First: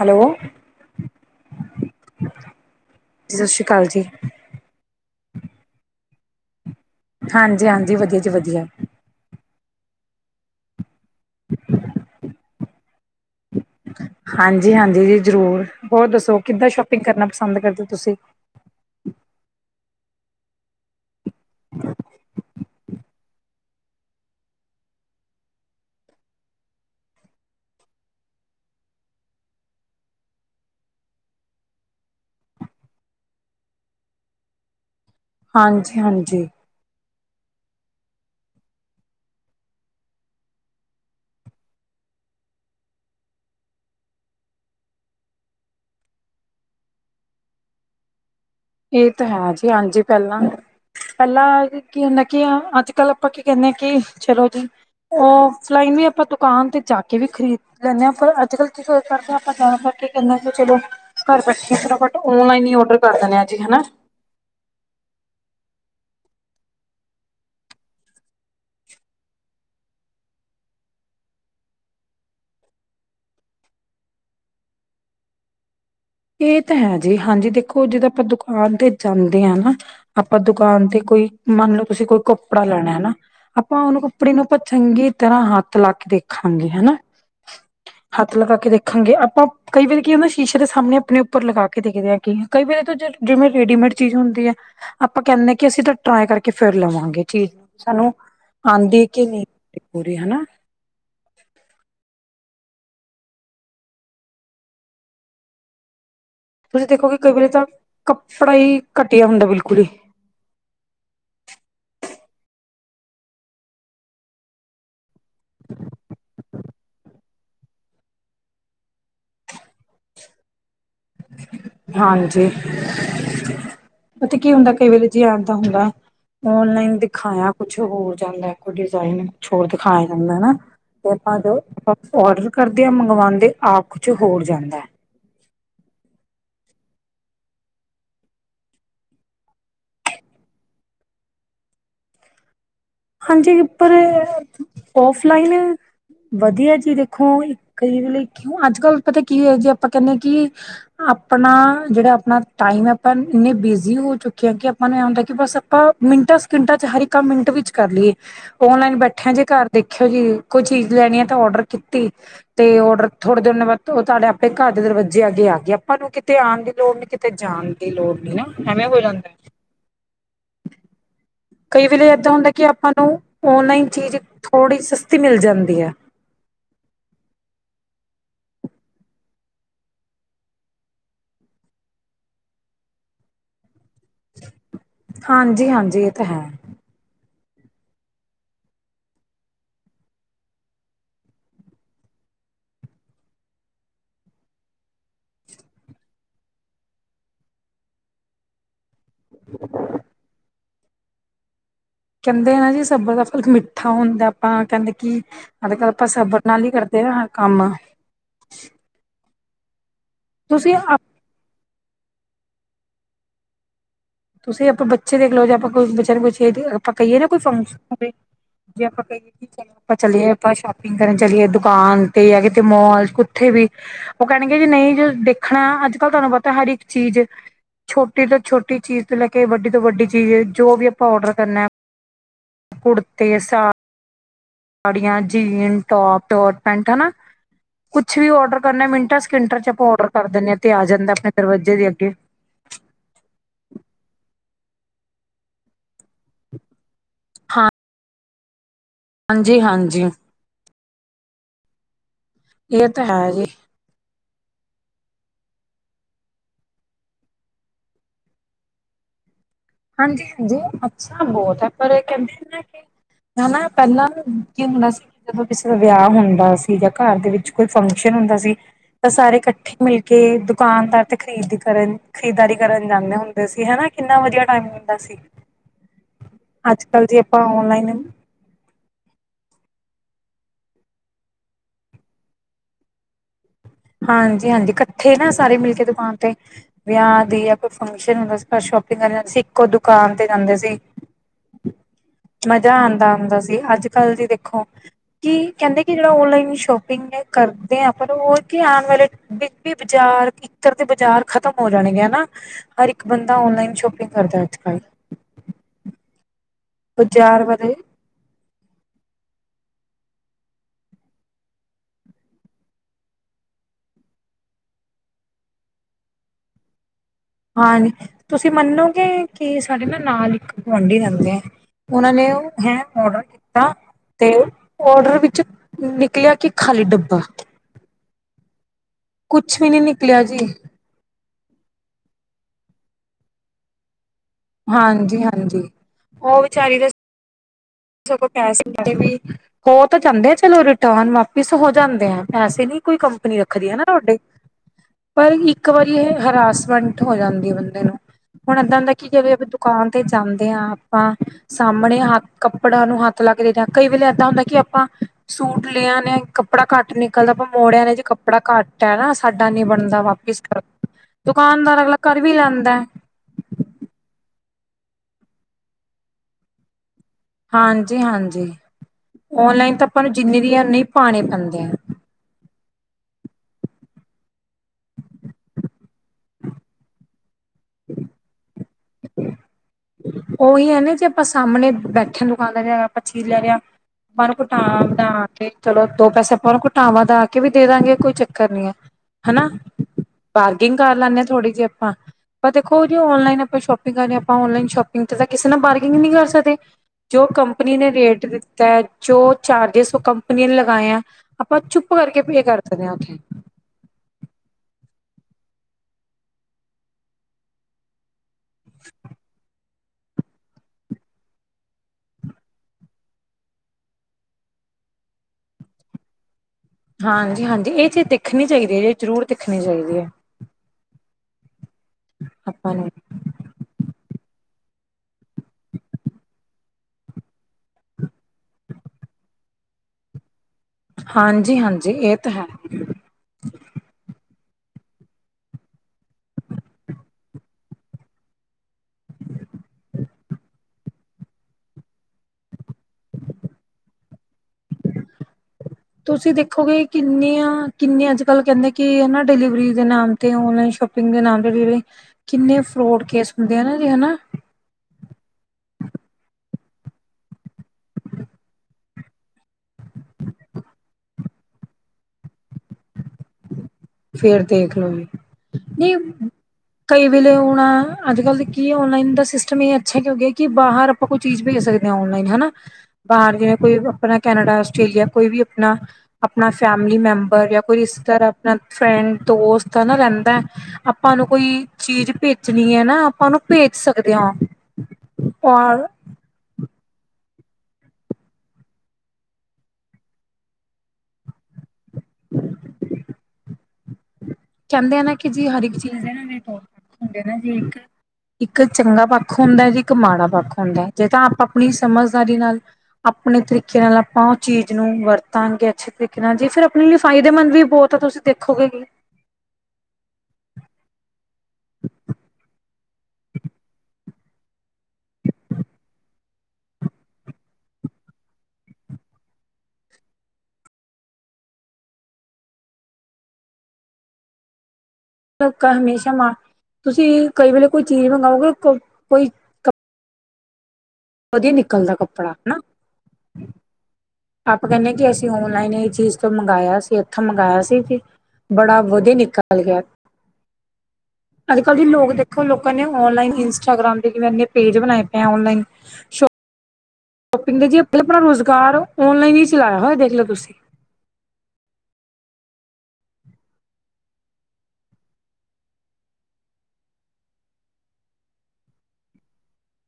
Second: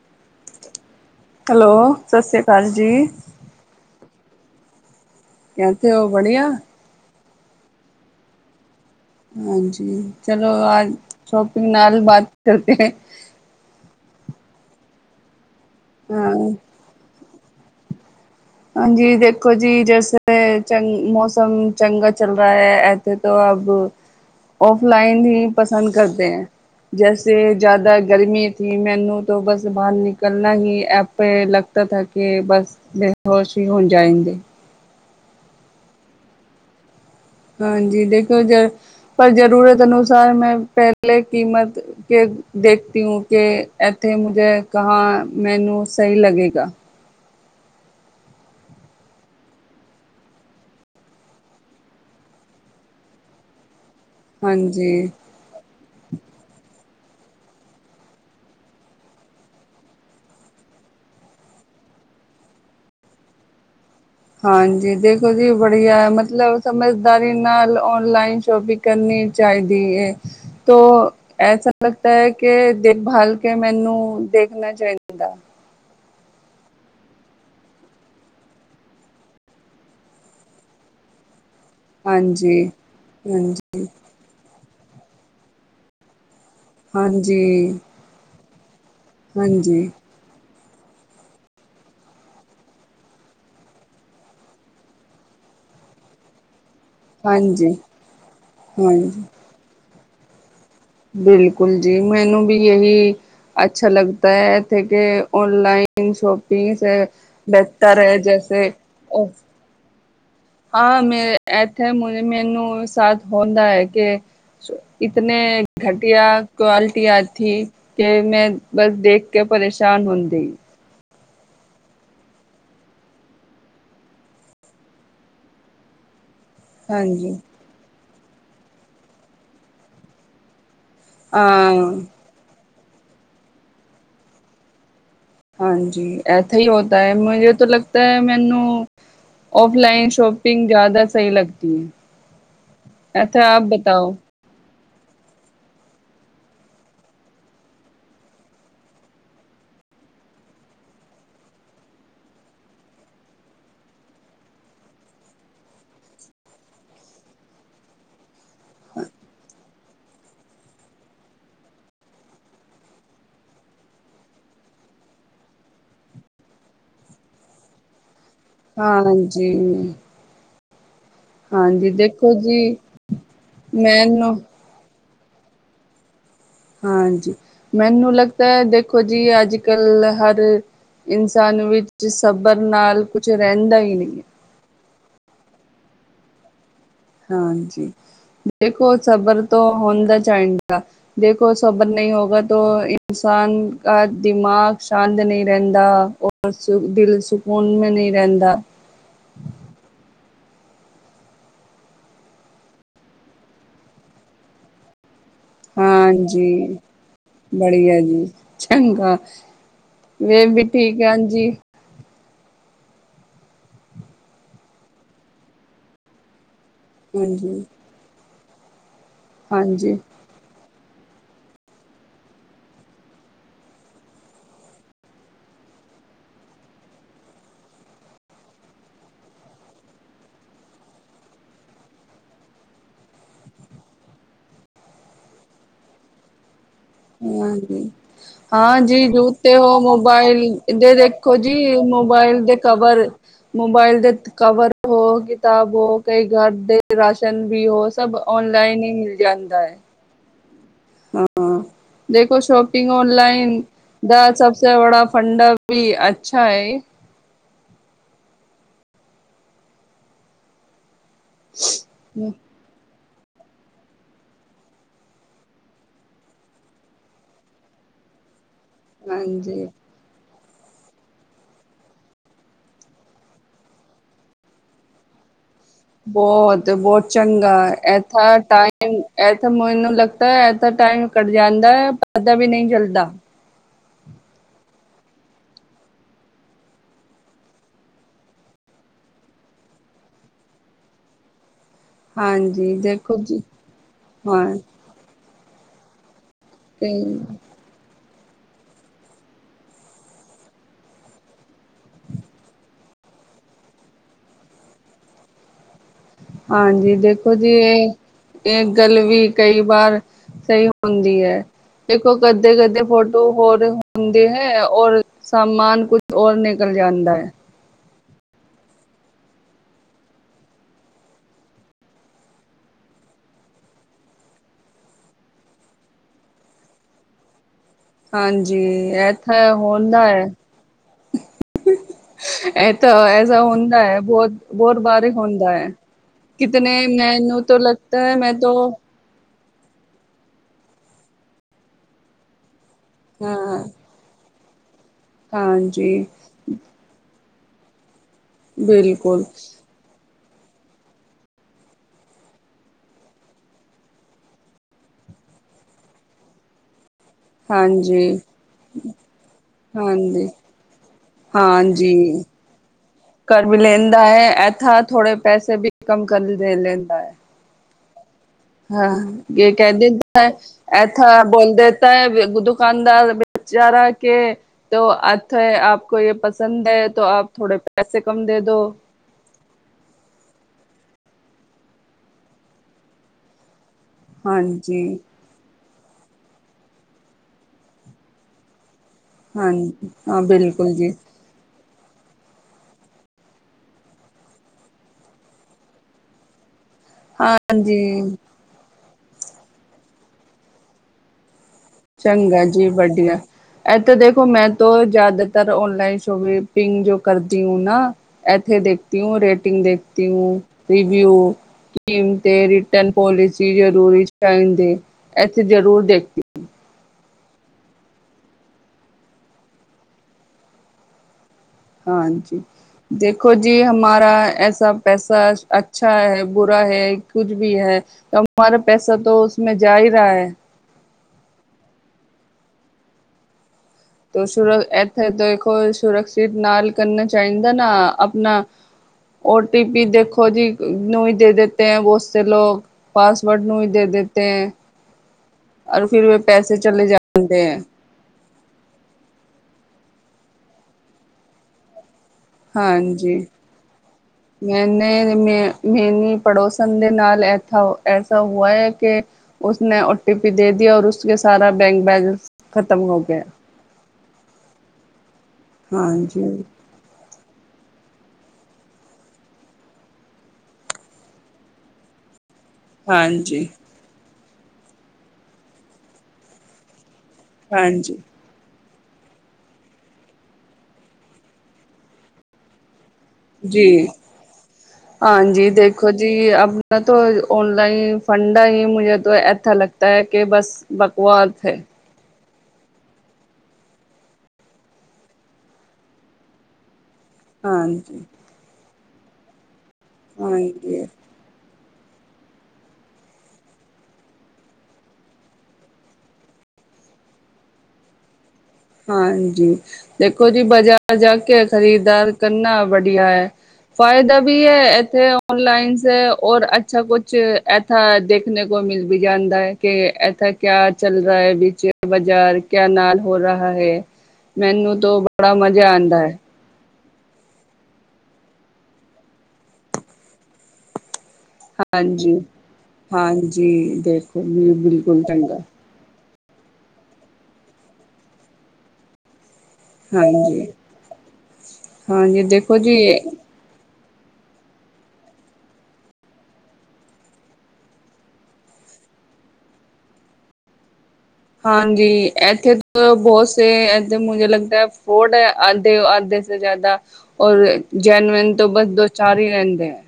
Hello hello ਸ ਸੀਆ ਕਾਲ ਜੀ [unintelligible] ਸਸ਼੍ਰੀ ਕਾਲ ਜੀ ਕੈਸੇ ਹੋ ਬੜੀਆ ਹਾਂਜੀ ਹਾਂਜੀ ਵਧੀਆ ਜੀ ਵਧੀਆ ਹਾਂਜੀ ਚਲੋ ਆਜ ਸ਼ੋਪਿੰਗ ਨਾਲ ਬਾਤ ਕਰਤੇ ਹੈ ਹਾਂਜੀ ਹਾਂਜੀ ਜੀ ਜ਼ਰੂਰ ਹੋਰ ਹਾਂ ਦੱਸੋ ਕਿੱਦਾਂ ਸ਼ੋਪਿੰਗ ਕਰਨਾ ਪਸੰਦ ਕਰਦੇ ਤੁਸੀਂ ਹਾਂਜੀ ਦੇਖੋ ਜੀ ਜੈਸੇ ਚੰ ਮੋਸ ਸਮ ਚੰਗਾ ਚੱਲ ਰਿਹਾ ਹੈ ਐਥੇ ਤੋ ਅਬ ਔਫਲਾਈਨ ਹੀ ਪਸੰਦ ਕਰਤੇ ਹੈ ਜੈਸੇ ਜ਼ਿਆਦਾ ਗਰਮੀ ਮੈਨੂੰ ਤਾਂ ਬਸ ਬਾਹਰ ਨਿਕਲਣਾ ਹੀ ਐਪੇ ਲਗ ਥ ਕਿ ਬਸ ਬੇਹੋਸ਼ ਹੀ ਹੋਣ ਜਾਏਗੇ ਹਾਂਜੀ ਹਾਂਜੀ ਹਾਂਜੀ ਦੇਖਿਓ ਜ ਪਰ ਜ਼ਰੂਰਤ ਅਨੁਸਾਰ ਮੈਂ ਪਹਿਲੇ ਕੀਮਤ ਕੇ ਦੇਖਤੀ ਹੂੰ ਕਿ ਇੱਥੇ ਮੁਝੇ ਕਹਾਂ ਮੈਨੂੰ ਸਹੀ ਲਗੇਗਾ ਇਹ ਤਾਂ ਹੈ ਜੀ ਹਾਂਜੀ ਪਹਿਲਾਂ ਪਹਿਲਾਂ ਕੀ ਹੁੰਦਾ ਕੀ ਅੱਜ ਕੱਲ ਆਪਾਂ ਕੀ ਕਹਿੰਦੇ ਹ ਕਿ ਚਲੋ ਜੀ ਹਾਂਜੀ ਉਹ [unintelligible] ਨੂੰ ਵੀ ਆਪਾਂ ਦੁਕਾਨ ਤੇ ਜਾ ਕੇ ਵੀ ਖਰੀਦ ਲੈਂਦੇ ਹਾਂ ਪਰ ਅੱਜ ਕੱਲ੍ਹ ਕੀ ਹੋੋ ਕਰਦੇ ਆਪਾਂ ਜਾਣ ਕਰਕੇ ਕਹਦੇ ਹਾਂ ਕਿ ਚਲੋ ਘਰ ਬੈਠੇ ਬਟ ਓਨਲਾਈਨ ਹੀ ਔਡਰ ਕਰ ਦਣੇ ਆ ਜੀ ਹਨਾ ਹਾਂਜੀ ਦੇਖੋ ਜੀ ਵਧੀਆ ਮਤਲਬ ਸਮਝਦਾਰੀ ਨਾਲ ਔਨਲਾਈਨ ਸ਼ੋਪਿੰਗ ਕਰਨੀ ਚਾਹੀਦੀ ਏ ਤ ਐਸਾ ਲੱਗਦਾ ਹੈ ਕਿ ਦੇਖਭਾਲ ਕੇ ਮੈਨੂੰ ਦੇਖਣਾ ਚਾਹੀਦਾ ਹੁੰਦਾ ਇਹ ਤਾਂ ਹੈ ਜੀ ਹਾਂਜੀ ਦੇਖੋ ਜਦੋਂ ਆਪਾਂ ਦੁਕਾਨ ਤੇ ਜਾਂਦੇ ਹਾਂ ਨਾ ਆਪਾਂ ਦੁਕਾਨ ਤੇ ਕੋਈ ਮੰਨ ਲਓ ਤੁਸੀਂ ਕੋਈ ਹਾਂਜੀ ਕੱਪੜਾ ਲੈਣਾ ਹਨਾ ਹਾਂਜੀ ਆਪਾਂ ਉਹਨੂੰ ਕੱਪੜੇ ਨੂੰ ਆਪਾਂ ਚੰਗੀ ਤਰ੍ਹਾਂ ਹੱਥ ਲਾ ਕੇ ਦੇਖਾਂਗੇ ਹਨਾ ਹਾਂਜੀ ਹੱਥ ਲਗਾ ਕੇ ਦੇਖ ਰੱਖਾਂਗੇ ਆਪਾਂ ਹਾਂਜੀ ਕਈ ਵਾਰੀ ਕੀ ਹੁੰਦਾ ਸ਼ੀਸ਼ੇ ਦੇ ਸਾਹਮਣੇ ਆਪਣੇ ਉੱਪਰ ਲਗਾ ਕੇ ਦੇਖਦੇ ਆਾਂ ਕਿ ਕਈ ਵਾਰੀ ਜਿਵੇਂ ਰੇਡੀਮੇਡ ਚੀਜ਼ ਹੁੰਦੀ ਹੈ ਆਪਾਂ ਕਹਿੰਦੇ ਕਿ ਅਸੀਂ ਤਾਂ ਟਰਾਈ ਕਰਕੇ ਫੇਰ ਲਵਾਂਗੇ ਚੀਜ਼ ਹਾਂਜੀ ਸਾਨੂੰ ਆਉਂਦੀ ਹਾਂਜੀ ਕਿ ਨਹੀਂ ਆਉਂਦੀ ਪੂਰੀ ਹਨਾ ਬਿਲਕੁਲ ਜੀ ਮੈਨੂੰ ਵੀ ਇਹੀ ਅੱਛਾ ਲੱਗਦਾ ਹੈਥੇਕ ਔਨਲਾਈਨ ਸ਼ੋਪ ਤੁਸੀਂ ਦੇਖੋ ਕਿ ਕਈ ਵਾਰੀ ਤਾਂ ਕੱਪੜਾ ਹੀ ਘਟੀਆ ਹੁੰਦਾ ਬਿਲਕੁਲ ਹੀ ਹਾਂ ਮੇ ਇੱਥੇ ਮੈਨੂੰ ਸਾਥ ਹੁੰਦਾ ਹੈ ਕਿ ਇਤਨੀ ਘਟੀਆ ਕੁਆਲਟੀ ਆਈ ਥੀ ਕਿ ਮੈਂ ਬਸ ਦੇਖ ਕੇ ਪਰੇਸ਼ਾਨ ਹੁੰਦੀ ਹਾਂਜੀ [unintelligible] ਪਤਾ ਕੀ ਹੁੰਦਾ ਕਈ ਵੇਲੇ ਜੀ ਆਣ ਦਾ ਹੁੰਦਾ ਓਨਲਾਈਨ ਹਾਂਜੀ ਦਿਖਾਇਆ ਕੁਛ ਹੋਰ ਜਾਂਦਾ ਕੋ ਡਿਜ਼ਾਇਨ ਕੁਛ ਹੋਰ ਦਿਖਾਇਆ ਜਾਂਦਾ ਹਨਾ ਤੇ ਆਪਾਂ ਜੋ ਹਾਂ ਆਪਾਂ ਔਡਰ ਕਰਦੇ ਹਾਂ ਮੰਗਵਾਉਣਦੇ ਆ ਕੁਛ ਹੋਰ ਜਾਂਦਾ ਹਾਂਜੀ ਇੱਥੇ ਹੀ ਹੋਤਾ ਹੈ ਮੁਜ਼ੇ ਤੋਂ ਲੱਗਦਾ ਹੈ ਮੈਨੂੰ ਔਫਲਾਈਨ ਸ਼ੋਪਿੰਗ ਜ਼ਿਆਦਾ ਸਹੀ ਲਗਦੀ ਐ ਹਾਂਜੀ ਪਰ ਔਫਲਾਈਨ ਵਧੀਆ ਜੀ ਦੇਖੋ ਕਈ ਵ ਲਈ ਕਿ ਅੱਜ ਕੱਲ ਪਤਾ ਕੀ ਹੋਇਆ ਜੇ ਆਪਾਂ ਕਹਿੰਦੇ ਕਿ ਆਪਣਾ ਜਿਹੜਾ ਆਪਣਾ ਟਾਈਮ ਆਪਾਂ ਇੰਨੇ ਬਿਜੀ ਹੋ ਚੁੱਕੇ ਹਾਂ ਕਿ ਆਪਾਂ ਨੂੰ ਇਹ ਹੁੰਦਾ ਕਿ ਬਸ ਆਪਾਂ ਮਿੰਟਾਂ ਸਕਿੰਟਾਂ ਚ ਹਰਕਾ ਮਿੰਟ ਵਿੱਚ ਕਰ ਲਈਏ ਓਨਲਾਈਨ ਬੈਠਿਆ ਜੇ ਘਰ ਦੇਖਿਓ ਜੀ ਕੋਈ ਚੀਜ਼ ਲੈਣੀ ਆ ਤਾਂ ਔਡਰ ਕੀਤੀ ਤੇ ਔਡਰ ਥੋੜੇ ਦਿਨ ਬਾਅਦ ਉਹ ਤੁਹਾਡੇ ਆਪੇ ਘਰ ਦੇ ਦਰਵਾਜੇ ਅਗੇ ਆ ਗਏ ਆਪਾਂ ਨੂੰ ਕਿਤੇ ਆਉਣ ਦੀ ਲੋੜ ਨ ਤੇ ਜਾਣ ਦੀ ਲੋੜ ਵੀ ਨਾ ਐਵੇਂ ਹੋ ਜਾਂਦਾ ਹਾਂਜੀ ਕਈ ਵੇਲੇ ਦੇਖੋ ਇਦਾਂ ਹੁੰਦਾ ਜੀ ਕਿ ਆਪਾਂ ਨੂੰ ਔਨਲਾਈਨ ਚੀਜ਼ ਮੈਨੂੰ ਥੋੜ੍ਹੀ ਸਸਤੀ ਮਿਲ ਜਾਂਦੀ ਐ ਹਾਂਜੀ ਮੈਨੂੰ ਲੱਗਦਾ ਹੈ ਦੇਖੋ ਜੀ ਅੱਜ ਕੱਲ ਹਰ ਇਨਸਾਨ ਵਿੱਚ ਸਬਰ ਨਾਲ ਕੁਛ ਰਹਿੰਦਾ ਹੀ ਨਹੀਂ ਹੈ ਹਾਂਜੀ ਹਾਂਜੀ ਇਹ ਤਾਂ ਹੈ ਹਾਂਜੀ ਦੇਖੋ ਸਬਰ ਤੋਂ ਹੁੰਦਾ ਚਾ ਦੇਖੋ ਸਬਰ ਨਹੀਂ ਹੋਗਾ ਤਾਂ ਇਨਸਾਨ ਕ ਦਿਮਾਗ ਸ਼ਾਂਤ ਨਹੀਂ ਰਹਿੰਦਾ ਸੁ ਦਿਲ ਸਕਕੂਨ ਮੈਂ ਨਹੀਂ ਰਹਿੰਦਾ [inaudible] ਕਹਿੰਦੇ ਨਾ ਜੀ ਸਬਰ ਦਾ ਫਲਕ ਮਿੱਠਾ ਹੁੰਦਾ ਆਪਾਂ ਕਹਿੰਦੇ ਕੀ ਅੱਜ ਕੱਲ੍ਹ ਆਪਾਂ ਸਬਰ ਹਾਂਜੀ ਨਾਲ ਈ ਕਰਦੇ ਹਾਂ ਕੰਮ ਬੜੀਆ ਜੀ ਚੰਗਾ, ਵੇ ਵੀ ਤੁਸੀਂ ਠੀਕ ਆ ਹਾਂਜੀ ਤੁਸੀਂ ਆਪਾਂ ਬੱਚੇ ਦੇਖ ਲਓ ਜੇ ਆਪਾਂ ਕੋਈ ਬੱਚਿਆਂ ਨੂੰ ਪੁਛੀਏ ਆਪਾਂ ਕਹੀਏ ਨਾ ਕੋਈ ਹਾਂਜੀ ਫੰਕਸ਼ਨ ਜੇ ਆਪਾਂ ਕਹੀਏ ਕਿ ਚਲੋ ਆਪਾਂ ਹਾਂਜੀ ਚਲੀਏ ਆਪਾਂ ਸ਼ੋਪਿੰਗ ਕਰਨ ਚਲੀਏ ਦੁਕਾਨ ਤੇ ਜਾਂ ਕਿਤੇ ਮੋਲ ਕਿੱਥੇ ਵੀ ਉਹ ਕਹਿਣਗੇ ਜੀ ਨਹੀਂ ਜੋ ਦੇਖਣਾ ਅੱਜ ਕੱਲ੍ਹ ਤੁਹਾਨੂੰ ਪਤਾ ਹਰ ਇੱਕ ਚੀਜ਼ ਛੋਟੀ ਤੋਂ ਛੋਟੀ ਚੀਜ਼ ਤੋਂ ਲੈ ਕੇ ਵੱਡੀ ਤੋਂ ਵੱਡੀ ਚੀਜ਼ ਜੋ ਵੀ ਆਪਾਂ ਆਰਡਰ ਕਰਨਾ ਕੁੜਤੇ ਸਾ ਸਾੜੀਆਂ, ਜੀਨ, ਟੋਪ ਟ ਪੈਂਦਾ ਨਾ, ਹਾਂਜੀ ਕੁਛ ਵੀ ਆਰਡਰ ਹਾਂ ਕਰਨਾ ਜੀ ਮਿੰਟਾਂ ਜੂਤੇ ਸਕਿੰਟਾ ਚ ਹੋ ਆਪਾਂ ਆਰਡਰ ਕਰ ਮੋਬਾਇਲ ਦਿੰਦੇ ਹਾਂ ਤੇ ਆ ਦੇ ਜਾਂਦਾ ਆਪਣੇ ਦੇਖੋ ਜੀ ਦਰਵਾਜੇ ਦੇ ਅੱਗੇ ਮੋਬਾਇਲ ਦੇ ਕਵਰ, ਮੋਬਾਇਲ ਦੇ ਕਵਰ ਹੋ ਕਿਤਾਬ ਹੋ ਕਈ ਘਰ ਦੇ ਰਾਸ਼ਨ ਵੀ ਹੋ ਸਭ ਔਨਲਾਈਨ ਹੀ ਮਿਲ ਜਾਂਦਾ ਹਾਂਜੀ- ਹੈ ਹਾਂਜੀ ਹਾਂ, ਦੇਖੋ ਇਹ ਸ਼ੋਪਿੰਗ ਤਾਂ ਹੈ ਜੀ ਔਨਲਾਈਨ ਦਾ ਸਭ ਸੇ ਬੜਾ ਫੰਡਾ ਵੀ ਅੱਛਾ ਹੈ ਹਾਂਜੀ- ਹਾਂਜੀ ਅੱਛਾ ਬਹੁਤ ਹੈ ਪਰ ਕਹਿੰਦੇ ਨਾ ਕਿ ਹਨਾ ਪਹਿਲਾਂ ਕੀ ਹੁੰਦਾ ਸੀ ਜਦੋਂ ਕਿਸੇ ਦਾ ਵਿਆਹ ਹੁੰਦਾ ਸੀ ਜਾਂ ਘਰ ਦੇ ਵਿੱਚ ਕੋਈ ਫੰਕਸ਼ਨ ਹੁੰਦਾ ਸੀ ਤਾਂ ਸਾਰੇ ਹਾਂਜੀ ਇਕੱਠੇ ਮਿਲ ਕੇ ਕੇ ਦੁਕਾਨਦਾਰ ਤੇ ਖਰੀਦੀ ਕਰਨ ਖਰੀਦਾਰੀ ਕਰਨ ਜਾਂਦੇ ਹੁੰਦੇ ਸੀ ਹਨਾ ਕਿੰਨਾ ਵਧੀਆ ਟਾਈਮ ਹੁੰਦਾ ਸੀ ਬਹੁਤ, ਅੱਜ-ਕੱਲ ਬਹੁਤ ਜੇ ਆਪਾਂ ਚੰਗਾ ਔਨਲਾਈਨ ਇੱਥਾ ਟਾਈਮ ਇਥੇ ਮੈਨੂੰ ਲੱਗਦਾ ਇਥੇ ਟਾਈਮ ਕੱਟ ਜਾਂਦਾ ਹੈ ਪਤਾ ਵੀ ਨਹੀਂ ਚੱਲਦਾ ਹਾਂਜੀ -ਹਾਂਜੀ ਇਕੱਠੇ ਨਾ ਸਾਰੇ ਮਿਲ ਕੇ ਦੁਕਾਨ ਤੇ ਵਿਆਹ ਦੀ ਜਾਂ ਕੋਈ ਫੰਕਸ਼ਨ ਹੁੰਦਾ ਸੀ ਤਾਂ ਸ਼ੋਪਿੰਗ ਕਰਨ ਇੱਕੋ ਦੁਕਾਨ ਤੇ ਜਾਂਦੇ ਸੀ ਮਜ਼ਾ ਹਾਂਜੀ ਆਉਂਦਾ- ਦੇਖੋ ਆਉਂਦਾ ਜੀ ਸੀ ਅੱਜ ਕੱਲ੍ਹ ਜੀ ਹਾਂ ਦੇਖੋ ਕਿ ਕਹਿੰਦੇ ਕਿ ਜਿਹੜਾ ਔਨਲਾਈਨ ਸ਼ੋਪਿੰਗ ਹੈ ਤੇ ਕਰਦੇ ਹਾਂ ਪਰ ਉਹ ਕਿ ਆਉਣ ਵਾਲੇ ਬੀ ਬਾਜ਼ਾਰ, ਇੱਕਤਰ ਦੇ ਬਾਜ਼ਾਰ ਖ਼ਤਮ ਹੋ ਜਾਣਗੇ ਹਨਾ ਹਰ ਇੱਕ ਬੰਦਾ ਔਨਲਾਈਨ ਸ਼ੋਪਿੰਗ ਕਰਦਾ ਅੱਜ- ਕੱਲ੍ਹ ਹਾਂਜੀ ਦੇਖੋ ਬਾਜ਼ਾਰ ਜੀ, ਵਾਲੇ ਇਹ ਗੱਲ ਵੀ ਕਈ ਵਾਰ ਸਹੀ ਹੁੰਦੀ ਹੈ, ਦੇਖੋ ਕਦੇੇ -ਕਦੇ ਫੋਟੋ ਹੋਰ ਹੁੰਦੇ ਹੈ ਔਰ ਸਾਮਾਨ ਕੁਝ ਔਰ ਨਿਕਲ ਜਾਂਦਾ ਹੈ ਹਾਂਜੀ, ਤੁਸੀਂ ਮੰਨੋਗੇ ਕਿ ਸਾਡੇ ਨਾਲ ਇੱਕ ਗੁਆਂਢੀ ਰਹਿੰਦੇ ਹੈ ਉਹਨਾਂ ਨੇ ਹੈ ਆਰਡਰ ਕੀਤਾ ਤੇ ਆਰਡਰ ਵਿੱਚ ਨਿਕਲਿਆ ਕੀ ਖਾਲੀ ਡੱਬਾ ਹਾਂਜੀ, ਇਥੇ ਕੁਛ ਵੀ ਨੀ ਹੋਣ ਦਾ ਨਿਕਲਿਆ ਹੈ ਜੀ ਇਹ ਤਾਂ ਐਸਾ ਹੁੰਦਾ ਹੈ ਬਹੁਤ ਬਹੁਤ ਵਾਰੀ ਹਾਂਜੀ ਹੁੰਦਾ ਹਾਂਜੀ ਹੈ, ਕਿਤਨੈ ਮੈਨੂੰ ਤੋਂ ਲਗ ਗੋਂ ਪੈਸੇ ਵੀ, ਹੋ ਤਾਂ ਜਾਂਦੇ ਆ ਚਲੋ ਰਿਟਰਨ ਵਾਪਿਸ ਹੋ ਜਾਂਦੇ ਆ ਪੈਸੇ ਨੀ ਕੋਈ ਕੰਪਨੀ ਹਾਂ ਰੱਖਦੀ ਹੈ ਨਾ ਤੁਹਾਡੇ, ਪਰ ਇੱਕ ਵਾਰੀ ਹਾਂਜੀ ਇਹ ਹਰਾਸਮੈਂਟ ਹੋ ਜਾਂਦੀ ਹੈ ਬੰਦੇ ਨੂੰ, ਹੁਣ ਏਦਾਂ ਦਾ ਕਿ ਬਿਲਕੁਲ ਜ ਦੁਕਾਨ ਤੇ ਜਾਂਦੇ ਹਾਂ ਆਪਾਂ, ਸਾਹਮਣੇ ਹੱਥ ਕੱਪੜਾ ਨੂੰ ਹੱਥ ਲਾ ਕੇ ਦੇ ਦਿਆ, ਕਈ ਵੇਲੇ ਏਦਾਂ ਹੁੰਦਾ ਕਿ ਆਪਾਂ ਸੂਟ ਲਿਆ ਨੇ ਕੱਪੜਾ ਘੱਟ ਨਿਕਲਦਾ ਪਰਾਂ ਮੋੜਿਆਂ ਨੇ ਜੇ ਹਾਂਜੀ ਕੱਪੜਾ ਘੱਟ ਹੈ ਨਾ ਸਾਡਾ ਨੀ ਬਣਦਾ ਹਾਂਜੀ ਵਾਪਿਸ ਕਰ ਦੁਕਾਨਦਾਰ ਅਗਲਾ ਘਰ ਹਾਂਜੀ ਵੀ ਲੈਂਦਾ ਕਰ ਵੀ ਲੈਂਦਾ ਹੈ, ਇਥਾ ਥੋੜੇ ਪੈਸੇ ਵੀ ਕਮ ਕਰ ਲੈਂਦਾ ਹੈ ਹਾਂਜੀ -ਹਾਂਜੀ ਹਾਂ ਔਨਲਾਈਨ ਕਹਿੰਦੇ, ਤਾਂ ਆਪਾਂ ਨੂੰ ਜਿੰਨੀ ਦੀਆਂ ਨਹੀਂ ਪਾਉਣੇ ਇਥਾਂ ਪੈਂਦੇ ਬੋਲਦੇ ਆ ਹੈ ਦੁਕਾਨਦਾਰ ਬੇਚਾਰਾ ਕੇ ਅੱਥਾ ਹੈ ਆਪ ਕੋ ਇਹ ਪਸੰਦ ਹੈ ਤਾਂ ਆਪ ਥੋੜੇ ਪੈਸੇ ਕਮ ਦੇ ਦੋ ਉਹੀ ਹੈ ਨਾ ਜੇ ਆਪਾਂ ਸਾਹਮਣੇ ਬੈਠੇ ਦੁਕਾਨਦਾਰ ਆਪਾਂ ਚੀਜ ਲੈ ਲਿਆ ਆਪਾਂ ਨੂੰ ਘਟਾ ਵਢਾ ਕੇ ਚਲੋ ਦੋ ਪੈਸੇ ਆਪਾਂ ਉਹ ਨੂੰ ਘੁਟਾਵਾਂ ਕੇ ਵੀ ਦੇ ਦਾਂਗੇ ਕੋਈ ਚੱਕਰ ਨੀ ਹੈ। ਹਨਾ ਪਾਰਕਿੰਗ ਕਰ ਲੈਂਦੇ ਹਾਂ ਥੋੜੀ ਜਿਹੀ ਆਪਾਂ। ਪਰ ਦੇਖੋ ਜੀ ਔਨਲਾਈਨ ਆਪਾਂ ਸ਼ੋਪਿੰਗ ਕਰੀ ਹ ਆਪਾਂ ਔਨਲਾਈਨ ਸ਼ੋਪਿੰਗ ਤੇ ਤਾਂ ਕਿਸੇ ਨਾਲ ਬਾਰਗਿੰਗ ਨਹੀਂ ਕਰ ਸਕਦੇ। ਜੋ ਕੰਪਨੀ ਨੇ ਰੇਟ ਦਿੱਤਾ ਹੈ ਜੋ ਚਾਰਜਿਸ ਉਹ ਕੰਪਨੀ ਨੇ ਲਗਾਏ ਆ। ਆਪਾਂ ਚੁੱਪ ਕਰਕੇ ਪੇ ਕਰ ਦਿੰਨੇ ਹਾਂ ਉੱਥੇ। ਇਥੇ ਦੇਖੋ ਮੈਂ ਤਾਂ ਜ਼ਿਆਦਾਤਰ ਔਨਲਾਈਨ ਸ਼ੋਪਿੰਗ ਜੋ ਕਰਦੀ ਹੂੰ ਨਾ ਇੱਥੇ ਦੇਖਤੀ ਹੂੰ, ਰੇਟਿੰਗ ਦੇਖਤੀ ਹੂੰ, ਰਿਵਿਊ ਸਕੀਮ ਤੇ ਰਿਟਰਨ ਪੋਲਸੀ ਜ਼ਰੂਰੀ ਚਾਹੀਦੇ ਇਥੇ ਜ਼ਰੂਰ ਦੇਖੀ ਹਮ ਹਾਂਜੀ, ਹਾਂਜੀ ਇਹ ਚੀਜ਼ ਦੇਖਣੀ ਚਾਹੀਦੀ ਹੈ ਜ ਜ਼ਰੂਰ ਦੇਖਣੀ ਚਾਹੀਦੀ ਹੈ। ਹਾਂਜੀ, ਆਪਾਂ ਨੂੰ ਦੇਖ ਦੇਖੋ ਜੀ ਹਮਾਰਾ ਐਸਾ ਪੈਸਾ ਅੱਛਾ ਹੈ ਬੁਰਾ ਹੈ ਕੁਝ ਵੀ ਹੈ ਹਮਾਰਾ ਪੈਸਾ ਤਾਂ ਉਸਮੇ ਜਾ ਹੀ ਰਿਹਾ ਹੈ। ਹਾਂਜੀ, ਹਾਂਜੀ ਇਹ ਤਾਂ ਹੈ। ਸੁਰ ਇੱਥੇ ਦੇਖੋ ਸੁਰੱਖਿਤ ਨਾਲ ਕਰਨਾ ਚਾਹੀਦਾ ਨਾ ਆਪਣਾ। ਓ ਟੀ ਪੀ ਦੇਖੋ ਜੀ ਨੋ ਹੀ ਦੇ ਦੇਤੇ ਹੈ ਬਹੁਤ ਸੇ ਲੋਕ। ਪਾਸਵਰਡ ਨੂੰ ਵੀ ਦੇ ਦਿੱਤੇ ਹੈ ਰ ਫਿਰ ਵੀ ਤੁਸੀਂ ਪੈਸੇ ਦੇਖੋਗੇ ਚਲੇ ਜਾਂਦੇ ਕਿੰਨੀਆਂ ਹੈ। ਕਿੰਨੇ ਅੱਜ ਕੱਲ ਕਹਿੰਦੇ ਕਿ ੳਹ ਨਾ ਡਿਲੀਵਰੀ ਦੇ ਨਾਮ ਤੇ ਔਨਲਾਈਨ ਸ਼ੋਪਿੰਗ ਦੇ ਨਾਮ ਤੇ ਡਲੀਵਰੀ ਕਿੰਨੇ ਫਰੋਡ ਹਾਂਜੀ ਕੇਸ ਹੁੰਦੇ ਹੈ ਨਾ ਜੀ ਹੈ ਨਾ ਮੈਨੇ ਮੇ ਮੇਨੀ ਪੜੋਸਣ ਦੇ ਨਾਲ ਇਥਾ ਐਸਾ ਹੋਆ ਹੈ ਕਿ ਉਸਨੇ ਓ ਟੀ ਪੀ ਦੇ ਦਿਯਾ ਔਰ ਉਸ ਕੇ ਸਾਰਾ ਬੈਂਕ ਬੈਲੇੈਂਸ ਖਤਮ ਹੋ ਗਿਆ। ਫਿਰ ਦੇਖ ਲਓ ਜ ਨਹੀਂ। ਹਾਂਜੀ ਕਈ ਵੇਲੇ ਹੋਣਾ ਅੱਜ ਕੱਲ੍ਹ ਕੀ ਔਨਲਾਈਨ ਦਾ ਸਿਸਟਮ ਇਹ ਅੱਛਾ ਕਿਉ ਹੋ ਗਿਆ ਕਿ ਬਾਹਰ ਆਪਾ ਕੋਈ ਚੀਜ਼ ਭੇਜ ਸਕਦੇ ਆ ਔਨਲਾਈਨ ਹਨਾ। ਬਾਹਰ ਹਾਂਜੀ ਜਿਵੇਂ ਕੋਈ ਆਪਣਾ ਕੈਨੇਡਾ ਆਸਟ੍ਰੇਲੀਆ ਕੋਈ ਵੀ ਆਪਣਾ ਆਪਣਾ ਫੈਮਲੀ ਮੈਂਬਰ ਬਾਹਰ ਗਿਆ ਕੋਈ ਹਾਂਜੀ ਰਿਸ਼ਤੇਦਾਰ ਨਾ ਫਰੈਂਡ ਦੋਸਤ ਹਨ ਨਾ ਰਹਿੰਦਾ ਆਪਾਂ ਨੂੰ ਕੋਈ ਚੀਜ਼ ਭੇਜਣੀ ਹੈ। ਨਾ ਉਹ ਨੂੰ ਭੇਜ ਜੀ ਸਕਦੇ ਹਾਂ ਹਾਂਜੀ ਔਰ ਦੇਖੋ ਜੀ ਆਪਣਾ ਤਾਂ ਔਨਲਾਈਨ ਫੰਡਾ ਹੀ ਮੁੇ ਤਾਂ ਐੱਥਾ ਲਗਦਾ ਹੈ ਕਿ ਬਸ ਬਕਵਾਸ ਹੈ। ਕਹਿੰਦੇ ਆ ਨਾ ਕਿ ਜੀ ਹਰ ਇੱਕ ਚੀਜ਼ ਹੁੰ ਜੀ ਇੱਕ ਹਾਂਜੀ ਇੱਕ ਚੰਗਾ ਪੱਖ ਹੁੰਦਾ ਹੈ ਤੇ ਇੱਕ ਮਾੜਾ ਪੱਖ ਹਾਂਜੀ ਹੁੰਦਾ ਹੈ ਜੇ ਤਾਂ ਆਪ ਆਪਣੀ ਸਮਝਦਾਰੀ ਨਾਲ ਆਪਣੇ ਤਰੀਕੇ ਨਾਲ ਆਪਾਂ ਉਹ ਚੀਜ਼ ਨੂੰ ਵਰਤਾਂਗੇ ਅੱਛ ਦੇਖਣਾ ਜੀ ਫਿਰ ਆਪਣੇ ਲਈ ਫਾਇਦੇਮੰਦ ਵੀ ਬਹੁਤ ਆ ਤੁਸੀਂ ਦੇਖੋਗੇ। ਹਾਂਜੀ, ਦੇਖੋ ਜੀ ਬਾਜ਼ਾਰ ਜਾ ਕੇ ਖਰੀਦ ਦਾਰ ਕਰਨਾ ਬੜੀਆ ਹੈ। ਫਾਇਦਾ ਵੀ ਹੈ ਇੱਥੇ ਔਨਲਾਈਨ ਸੇ ਔਰ ਅੱਛਾ ਕੁਛ ਹਾ ਦੇਖਨ ਕੋ ਮਿਲ ਵੀ ਜਾਂਦਾ ਹੈ ਕਿ ਥਾ ਕਿਆ ਚਲ ਰਿਹਾ ਹੈ ਬੀਚ ਬਾਜ਼ਾਰ ਕਿਆ ਨਾਲ ਹੋ ਰਿਹਾ ਹੈ ਮੈਨੂੰ ਤੋਂ ਬੜਾ ਮਜ਼ਾ ਲੋਕਾਂ ਆਉਂਦਾ ਹਮੇਸ਼ਾ ਹੈ। ਮਾਂ ਤੁਸੀਂ ਕਈ ਵੇਲੇ ਕੋਈ ਚੀਜ਼ ਮੰਗਵਾਓਗੇ ਕੋਈ ਵਧੀਆ ਨਿਕਲਦਾ ਹਾਂਜੀ ਕੱਪੜਾ ਹਨਾ ਹਾਂਜੀ ਦੇਖੋ ਜੀ ਆਪ ਕਹਿੰਦੇ ਬਿਲਕੁਲ ਕਿ ਅਸੀਂ ਚੰਗਾ ਓਨਲਾਈਨ ਇਹ ਚੀਜ਼ ਮੰਗਾਇਆ ਸੀ ਇੱਥੋ ਮੰਗਾਇਆ ਸੀ ਕਿ ਬੜਾ ਵਧੀਆ ਨਿਕਲ ਗਿਆ ਹਾਂਜੀ। ਅੱਜ ਕੱਲ੍ਹ ਦੀ ਲੋਕ ਹਾਂਜੀ ਦੇਖੋ ਲੋਕਾਂ ਨੇ ਜੀ ਔਨਲਾਈਨ ਇੰਸਟਾਗ੍ਰਾਮ ਦੇ ਕਿਵੇਂ ਇ ਪੇਜ ਬਣਾਏ ਪਏ ਆ ਔਨਲਾਈਨ ਸ਼ੋ ਸ਼ੋਪਿੰਗ ਦੇ ਜੀ ਆਪਣਾ ਰੋਜ਼ਗਾਰ ਔਨਲਾਈਨ ਹੀ ਚਲਾਇਆ ਹੋਇਆ ਦੇਖ ਲਓ ਤੁਸੀਂ। ਹਾਂਜੀ ਇੱਥੇ ਬਹੁਤ ਸੇ ਇੱਥੇ ਮੁ ਲੱਗਦਾ ਫੋਰਟ ਹੈ ਆਧੇ ਆਧ ਜ਼ਿਆਦਾ ਔਰ ਜੈਨਵਨ ਤੋਂ ਬਸ ਦੋ ਚਾਰ ਹੀ ਰਹਿੰਦੇ ਹੈ।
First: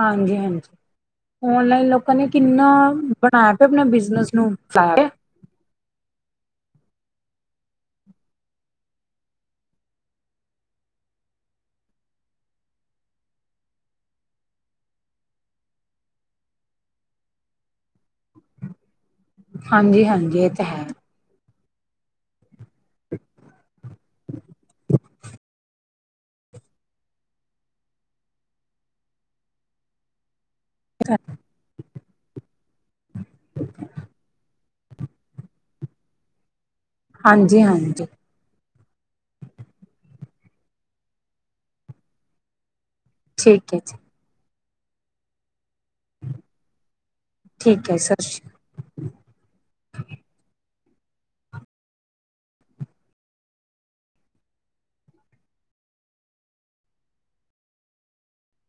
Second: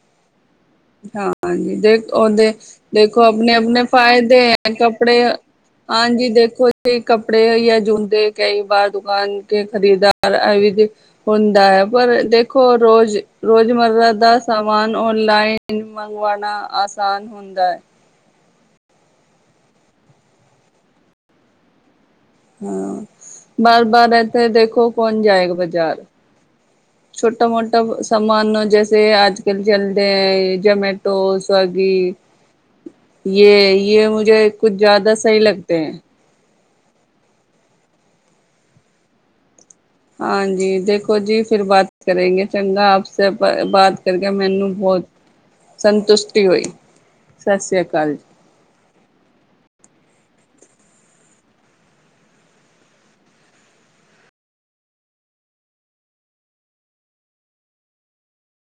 ਹਾਂਜੀ, ਹਾਂਜੀ। ਹਾਂਜੀ ਔਨਲਾਈਨ ਦੇਖ ਲੋਕਾਂ ਨੇ ਉਹਦੇ ਕਿੰਨਾ ਦੇਖੋ ਆਪਣੇ ਬਣਾਇਆ ਪਿਆ ਆਪਣੇ ਆਪਣਾ ਬਿਜਨਸ ਫਾਇਦੇ ਨੂੰ ਹੈ ਫੈਲਾਇਆ ਕੱਪੜੇ ਹਾਂਜੀ ਦੇਖੋ ਜ ਕੱਪੜੇ ਆ ਜੂੰਦੇ ਕਈ ਵਾਰ ਦੁਕਾਨ ਦੇ ਖਰੀਦਾਰ। ਆਯੁਰਵਦ [inaudible] ਹੁੰਦਾ ਹੈ ਪਰ ਦੇਖੋ ਰੋਜ਼ ਰੋਜ਼ ਮਰਦਾ ਦਾ ਸਮਾਨ ਔਨਲਾਈਨ ਨ [unintelligible] ਮੰਗਵਾਣਾ ਆਸਾਨ ਹੁੰਦਾ ਐ ਹਾਂਜੀ ਹਾਂਜੀ ਇਹ ਤ ਹੈ ਹਾਂ ਬਾਰ ਬਾਰ ਐਥੇ ਦੇਖੋ ਕੌਣ ਜਾਏਗਾ ਬਜ਼ਾਰ ਛੋਟਾ ਮੋਟਾ ਸਾਮਾਨ ਜੈਸੇ ਆਜ ਕੱਲ ਚਲਦੇ ਐ ਏ ਜੋਮੈਟੋਸ ਗੀ ਯੇ ਯੇ ਮੁਝੇ ਕੁੱਛ ਜ਼ਿਆਦਾ ਸਹੀ ਲਗਤੇ ਹੈ ਹਾਂਜੀ ਹਾਂਜੀ ਹਾਂਜੀ ਦੇਖੋ ਜੀ ਫਿਰ ਬਾਤ ਕਰੇਗੇ ਚੰਗਾ ਆਪਸੇ ਬ ਠੀਕ ਹੈ ਬਾਤ ਜੀ ਕਰਕੇ ਮੈਨੂੰ ਬਹੁਤ ਸੰਤੁਸ਼ਟੀ ਹੋਈ ਸਸੀਆ ਠੀਕ ਹੈ ਕਾਲ ਸਤਿ ਸ਼੍ਰੀ